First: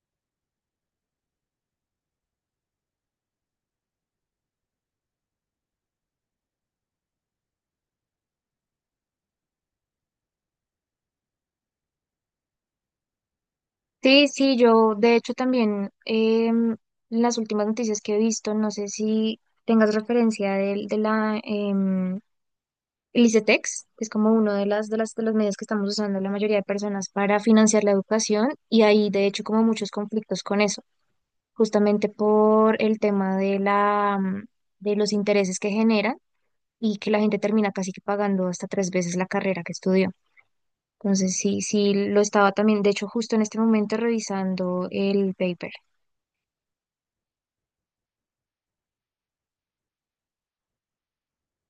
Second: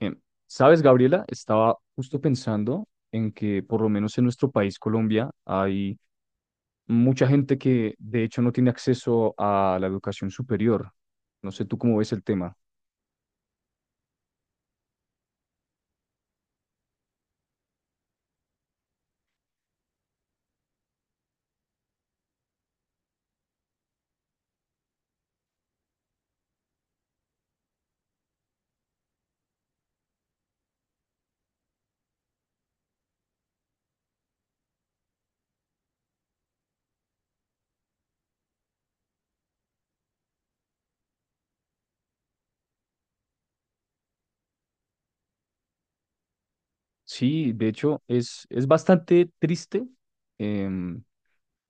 Em, ¿Sabes, Gabriela? Estaba justo pensando en que por lo menos en nuestro país, Colombia, hay mucha gente que de hecho no tiene acceso a la educación superior. No sé tú cómo ves el tema. Sí, sí, yo de hecho también las últimas noticias que he visto, no sé si tengas referencia la el que es como uno de las de las de los medios que estamos usando la mayoría de personas para financiar la educación y hay de hecho como muchos conflictos con eso, justamente por el tema de de los intereses que generan y que la gente termina casi que pagando hasta tres veces la carrera que estudió. Entonces sí, sí lo estaba también, de hecho justo en este momento revisando el paper. Sí, de hecho es bastante triste em,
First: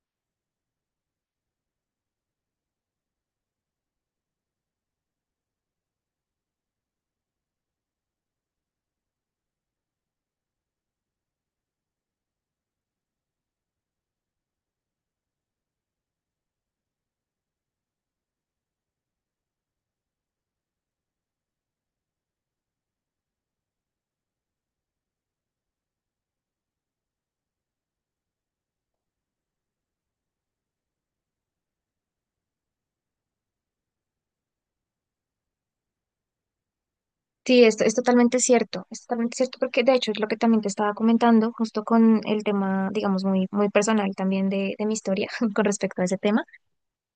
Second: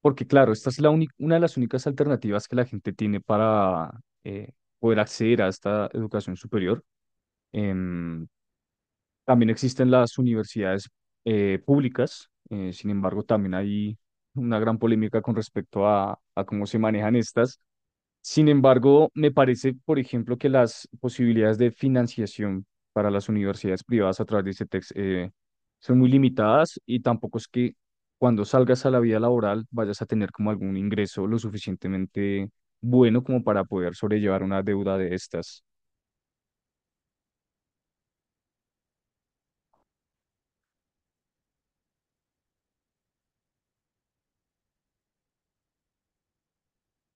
porque claro, esta es una de las únicas alternativas que la gente tiene para eh, poder acceder a esta educación superior. Em, También existen las universidades públicas, sin embargo, también hay una gran polémica con respecto a cómo se manejan estas. Sin embargo, me parece, por ejemplo, que las posibilidades de financiación para las universidades privadas a través de CETEX son muy limitadas y tampoco es que cuando salgas a la vida laboral vayas a tener como algún ingreso lo suficientemente bueno como para poder sobrellevar una deuda de estas. Sí, esto es totalmente cierto porque de hecho es lo que también te estaba comentando justo con el tema, digamos, muy, muy personal también de mi historia con respecto a ese tema.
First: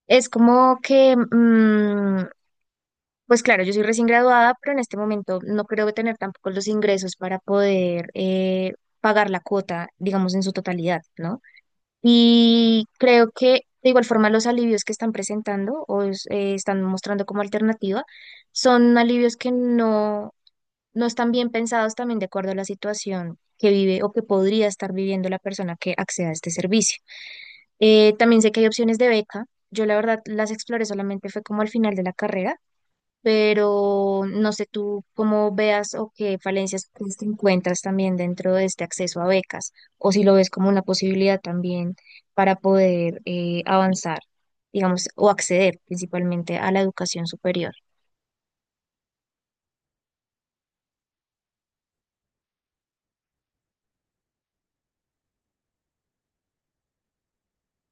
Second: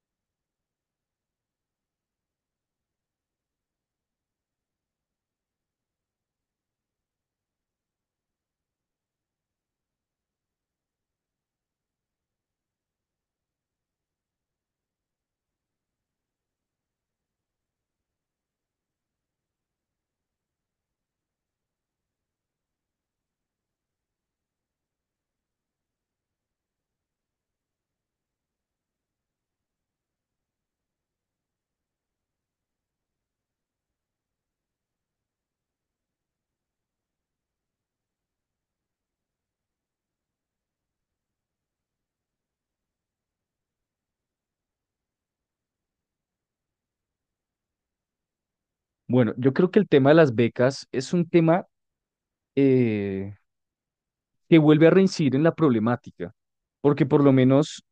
Es como que, pues claro, yo soy recién graduada, pero en este momento no creo que tener tampoco los ingresos para poder pagar la cuota, digamos, en su totalidad, ¿no? Y creo que de igual forma los alivios que están presentando o están mostrando como alternativa son alivios que no están bien pensados también de acuerdo a la situación que vive o que podría estar viviendo la persona que acceda a este servicio. También sé que hay opciones de beca. Yo la verdad las exploré solamente fue como al final de la carrera, pero no sé tú cómo veas o qué falencias crees que encuentras también dentro de este acceso a becas o si lo ves como una posibilidad también para poder avanzar, digamos, o acceder principalmente a la educación superior. Bueno, yo creo que el tema de las becas es un tema... eh, que vuelve a reincidir en la problemática, porque por lo menos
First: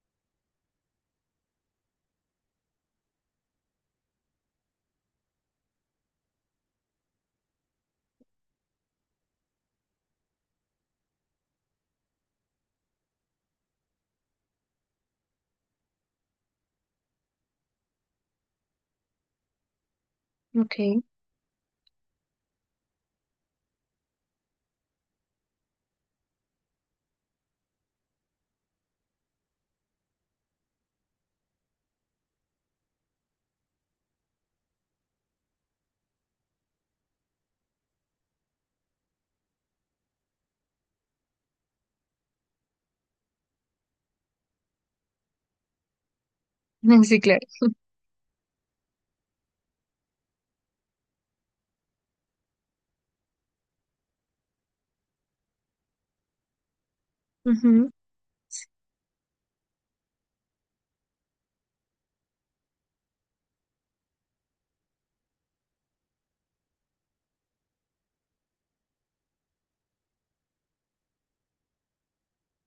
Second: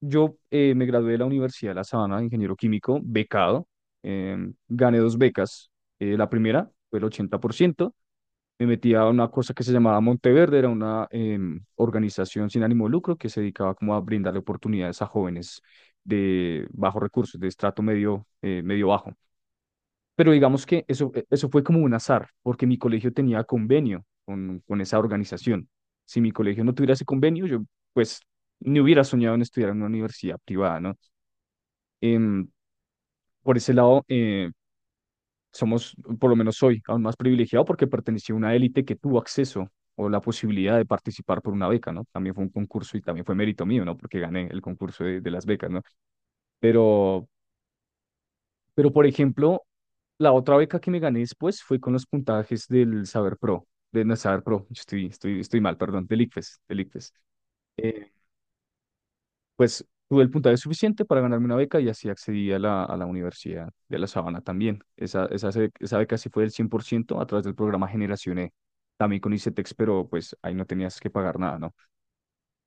yo me gradué de la Universidad de La Sabana de ingeniero químico, becado, eh, gané dos becas, la primera fue el 80%. Me metí a una cosa que se llamaba Monteverde, era una organización sin ánimo de lucro que se dedicaba como a brindarle oportunidades a jóvenes de bajos recursos, de estrato medio, medio bajo. Pero digamos Ok, que eso, eso fue como un azar, porque mi colegio tenía convenio con esa organización. Si mi colegio no tuviera ese convenio, yo pues ni hubiera soñado en estudiar en una universidad privada, ¿no? Em, por ese lado, somos, por lo menos soy, aún más privilegiado porque pertenecí a una élite que tuvo acceso o la posibilidad de participar por una beca, ¿no? También fue un concurso y también fue mérito mío, ¿no? Porque gané el concurso de las becas, ¿no? sí, Pero, claro. Pero, por ejemplo, la otra beca que me gané después fue con los puntajes del Saber Pro, de no, Saber Pro, yo estoy mal, perdón, del ICFES. Ujú, Eh, pues tuve el puntaje suficiente para ganarme una beca y así accedí a a la Universidad de La Sabana también. Esa beca sí fue del 100% a través del programa Generación E, también con ICETEX, pero pues ahí no tenías que pagar nada, ¿no?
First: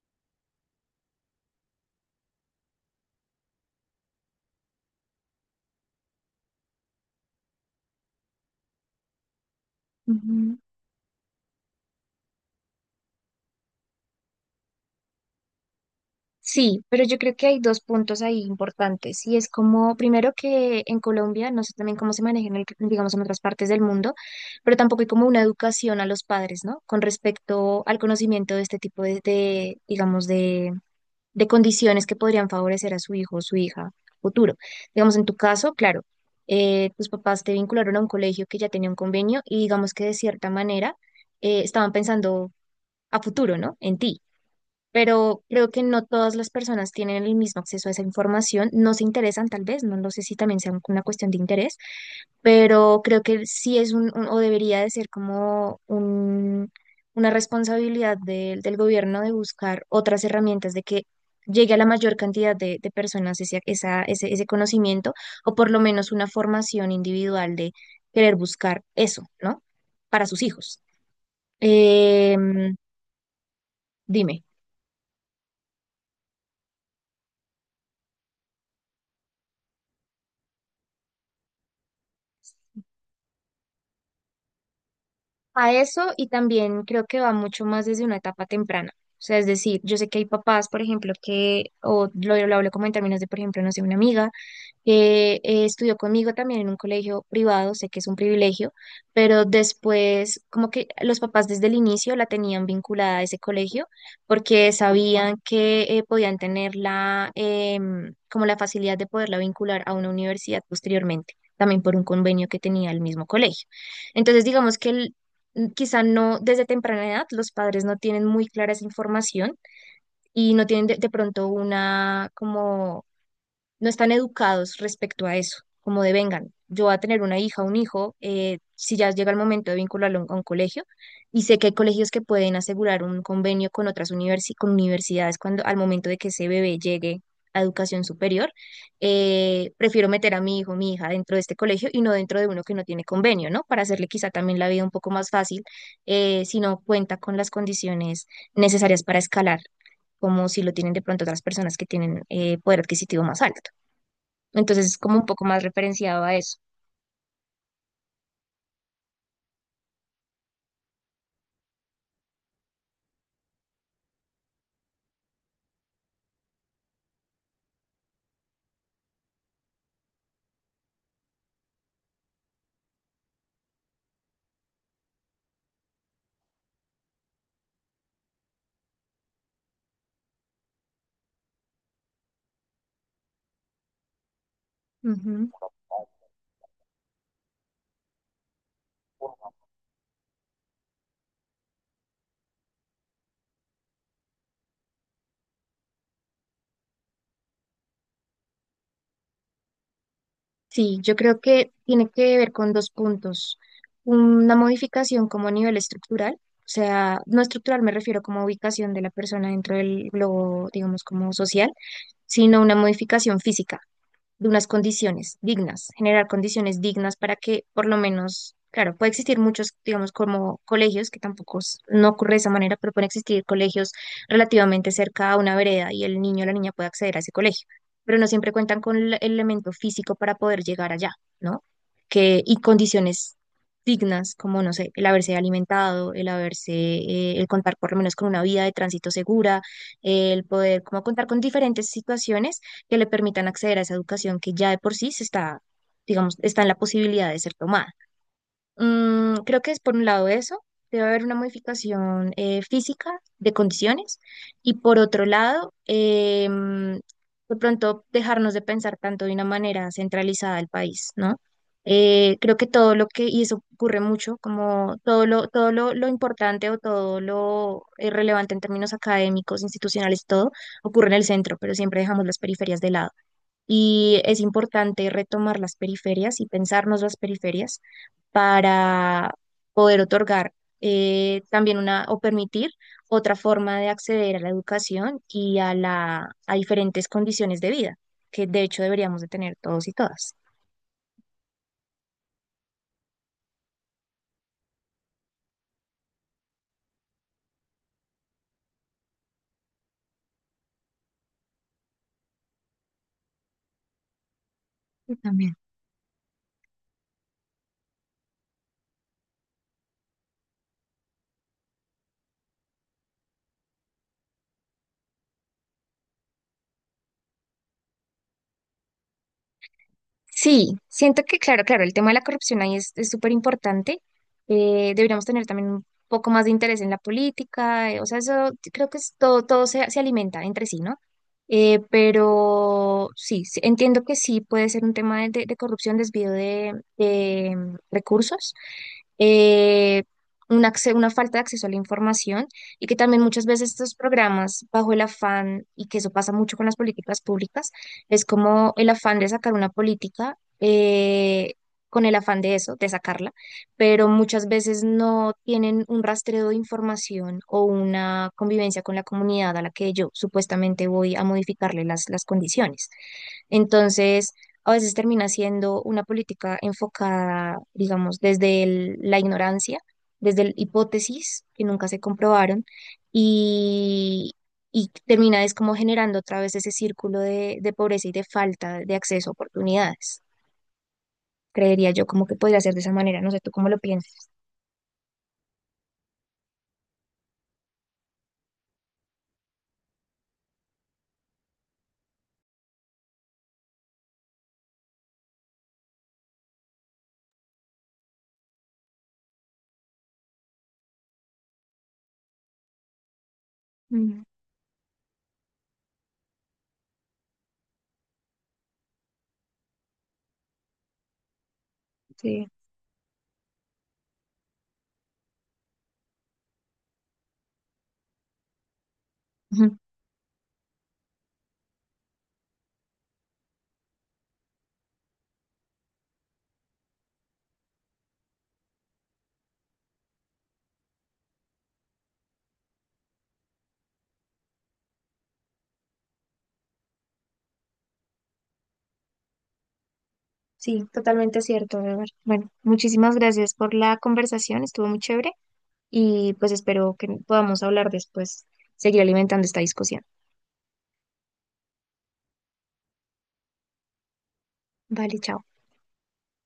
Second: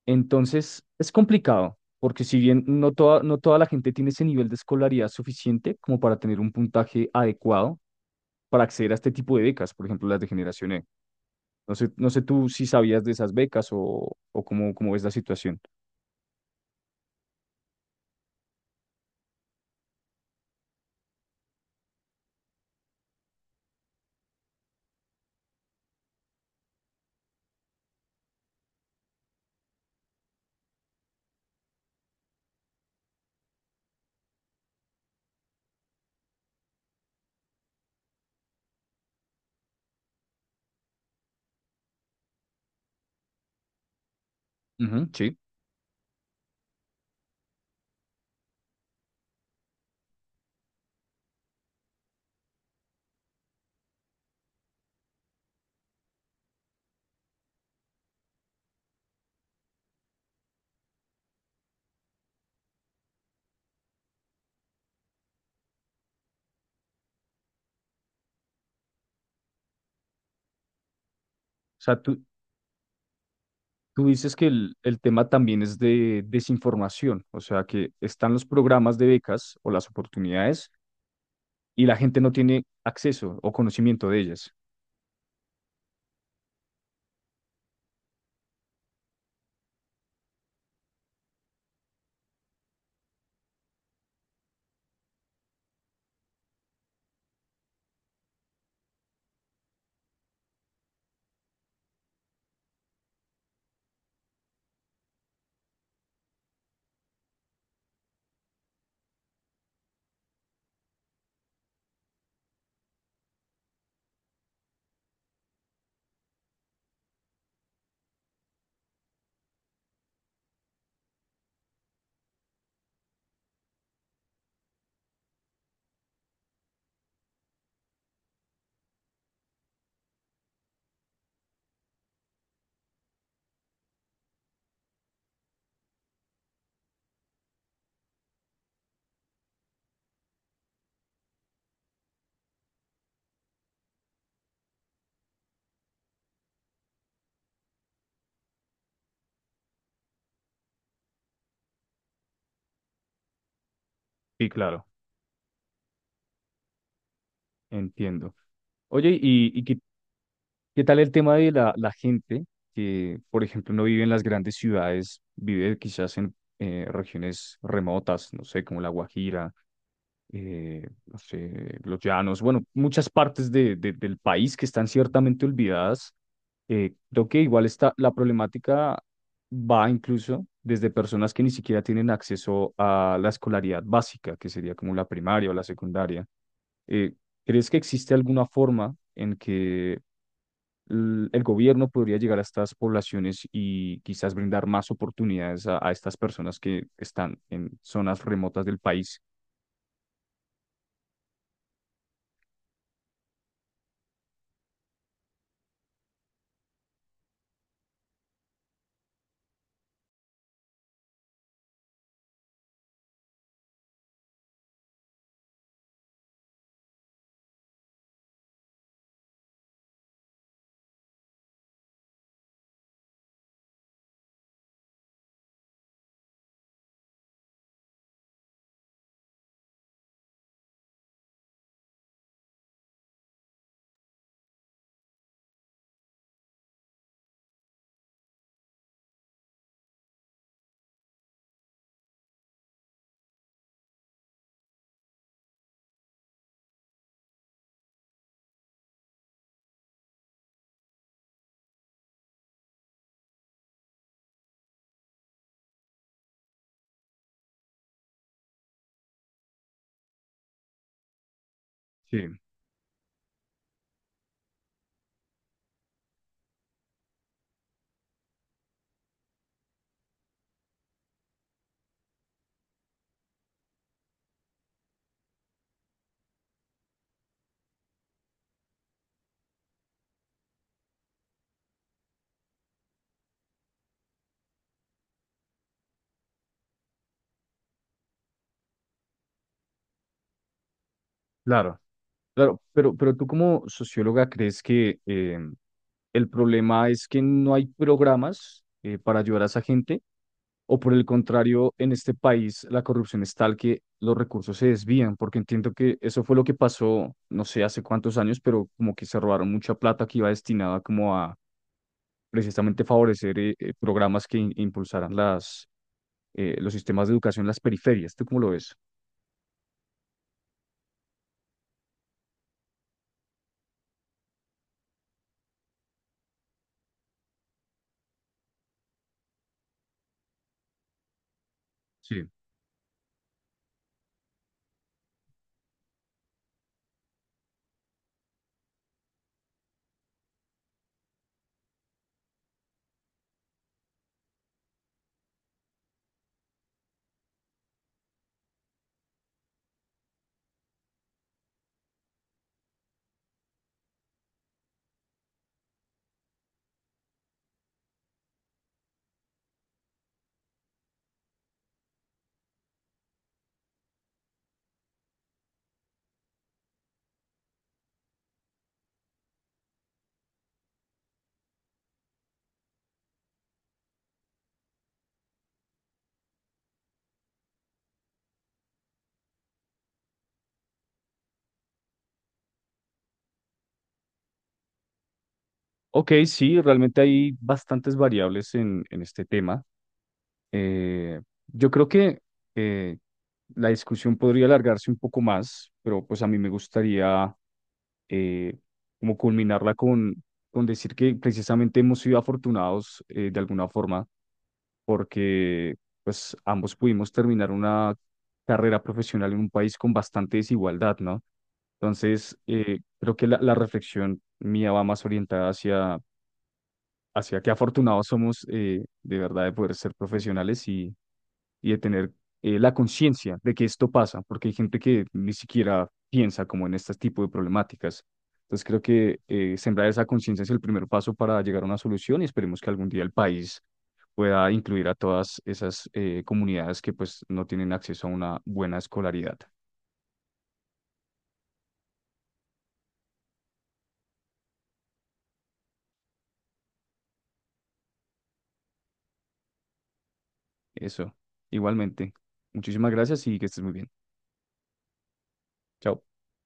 Entonces, es complicado. Porque si bien no toda la gente tiene ese nivel de escolaridad suficiente como para tener un puntaje adecuado para acceder a este tipo de becas, por ejemplo, las de ujú. Generación E. No sé tú si sabías de esas becas o cómo, cómo ves la situación. Sí, pero yo creo que hay dos puntos ahí importantes y es como, primero que en Colombia, no sé también cómo se maneja digamos, en otras partes del mundo, pero tampoco hay como una educación a los padres, ¿no? Con respecto al conocimiento de este tipo de, digamos, de condiciones que podrían favorecer a su hijo o su hija futuro. Digamos, en tu caso, claro, tus papás te vincularon a un colegio que ya tenía un convenio y digamos que de cierta manera estaban pensando a futuro, ¿no? En ti. Ujú, sí. Pero creo que no todas las personas tienen el mismo acceso a esa información, no se interesan tal vez, no lo sé si también sea una cuestión de interés, pero creo que sí es o debería de ser como un, una responsabilidad del gobierno de buscar otras herramientas de que llegue a la mayor cantidad de personas ese conocimiento o por lo menos una formación individual de querer buscar eso, ¿no? Para sus hijos. O sea, Em, tú dices dime. que el tema también es de desinformación, o sea, que están los programas de becas o las oportunidades y la gente no tiene acceso o conocimiento de ellas. A eso, y también creo que va mucho más desde una etapa temprana. O sea, es decir, yo sé que hay papás, por ejemplo, que, lo hablo como en términos de, por ejemplo, no sé, una amiga que estudió conmigo también en un colegio privado, sé que es un privilegio, pero después como que los papás desde el inicio la tenían vinculada a ese colegio porque sabían que podían tener como la facilidad de poderla vincular a una universidad posteriormente, también por un convenio que tenía el mismo colegio. Entonces, digamos que quizá no desde temprana edad, los padres no tienen muy clara esa información y no tienen de pronto una como no están educados respecto a eso, como de vengan, yo voy a tener una hija, un hijo, si ya llega el momento de vincularlo a a un colegio, y sé que hay colegios que pueden asegurar un convenio con con universidades cuando al momento de que ese bebé llegue a educación superior, prefiero meter a mi hijo, mi hija dentro de este colegio y no dentro de uno que no tiene convenio, ¿no? Para hacerle quizá también la vida un poco más fácil, si no cuenta con las condiciones necesarias para escalar, como si lo tienen de pronto otras personas que tienen poder adquisitivo más alto. Sí, claro, Entonces es como un poco más referenciado a eso. entiendo. Oye, ¿Qué tal el tema de la gente que, por ejemplo, no vive en las grandes ciudades, vive quizás en regiones remotas, no sé, como La Guajira, no sé, Los Llanos, bueno, muchas partes del país que están ciertamente olvidadas? Creo que igual está, la problemática va incluso desde personas que ni siquiera tienen acceso a la escolaridad básica, que sería como la primaria Ujú. o la secundaria. Eh, ¿Crees que existe alguna forma en que el gobierno podría llegar a estas poblaciones y quizás brindar más oportunidades a estas personas que están en zonas remotas del país? Sí, yo creo que tiene que ver con dos puntos. Una modificación como a nivel estructural, o sea, no estructural me refiero como a ubicación de la persona dentro del globo, digamos, como social, sino una modificación física de unas condiciones dignas, generar condiciones dignas para que por lo menos, claro, puede existir muchos, digamos, como colegios, que tampoco es- no ocurre de esa manera, pero pueden existir colegios relativamente cerca a una vereda y el niño o la niña puede acceder a ese colegio, pero no siempre cuentan con el elemento físico para poder llegar allá, ¿no? Que, y condiciones dignas, como, no sé, el haberse alimentado, el haberse, el contar por lo menos con una vía de tránsito segura, el poder como contar con diferentes situaciones que le permitan acceder a esa educación que ya de por sí se está, digamos, está en la posibilidad de ser tomada. Mm, creo que es por un lado eso, debe haber una modificación física de condiciones y por otro lado, de pronto dejarnos de pensar tanto de una manera centralizada el país, ¿no? Sí, Creo que todo lo que, y eso ocurre mucho, como todo lo importante o todo lo relevante en términos académicos, institucionales, todo ocurre en el centro, pero siempre dejamos las periferias de lado. Y es importante retomar las periferias y pensarnos las periferias para poder otorgar también una o permitir otra forma de acceder a la educación y a a diferentes condiciones de vida, que de hecho deberíamos de tener todos y todas. claro. Claro, pero tú como socióloga crees que el problema es que no hay programas para ayudar a esa gente, o por el contrario, en este país la corrupción es tal que los recursos se desvían, Yo porque también. entiendo que eso fue lo que pasó, no sé hace cuántos años, pero como que se robaron mucha plata que iba destinada como a precisamente favorecer programas que impulsaran los sistemas de educación en las periferias. ¿Tú cómo lo ves? Sí, siento que, claro, claro, el tema de la corrupción ahí es súper importante. Deberíamos tener también un poco más de interés en la política, o sea, eso creo que es todo, todo se alimenta entre sí, ¿no? Sí. Pero sí, sí, entiendo que sí puede ser un tema de corrupción, desvío de recursos, eh, una, una falta de acceso a la información y que también muchas veces estos programas bajo el afán, y que eso pasa mucho con las políticas públicas, es como el afán de sacar una política, con el afán de eso, de sacarla, pero muchas veces no tienen un rastreo de información o una convivencia con la comunidad a la que yo supuestamente voy a modificarle las condiciones. Entonces, a veces termina siendo una política enfocada, digamos, desde la ignorancia, desde hipótesis que nunca se comprobaron y termina es como generando otra vez ese círculo de pobreza y de falta de acceso a oportunidades. Creería yo como que podría ser de esa manera, no sé tú cómo lo piensas. Ok, sí, realmente hay bastantes variables en este tema. Eh, yo creo que eh, la discusión podría alargarse un poco más, pero pues a mí me gustaría eh, como culminarla con decir que precisamente hemos sido afortunados de alguna forma Mm. porque pues ambos pudimos terminar una carrera profesional en un país con bastante desigualdad, ¿no? Entonces, Sí. Creo que la reflexión mía va más orientada hacia qué afortunados somos de verdad, de poder Ujú. ser profesionales y de tener la conciencia de que esto pasa, porque hay gente que ni siquiera piensa como en este tipo de problemáticas. Entonces creo que sembrar esa conciencia es el primer paso para llegar a una solución y esperemos que algún día el país pueda incluir a todas esas comunidades que pues no tienen acceso a una buena escolaridad. Sí, totalmente cierto, Edward. Bueno, muchísimas gracias por la conversación, estuvo muy chévere y pues espero que podamos hablar después, seguir alimentando esta discusión. Eso, igualmente. Muchísimas gracias y que estés muy bien. Vale, chao. Chao.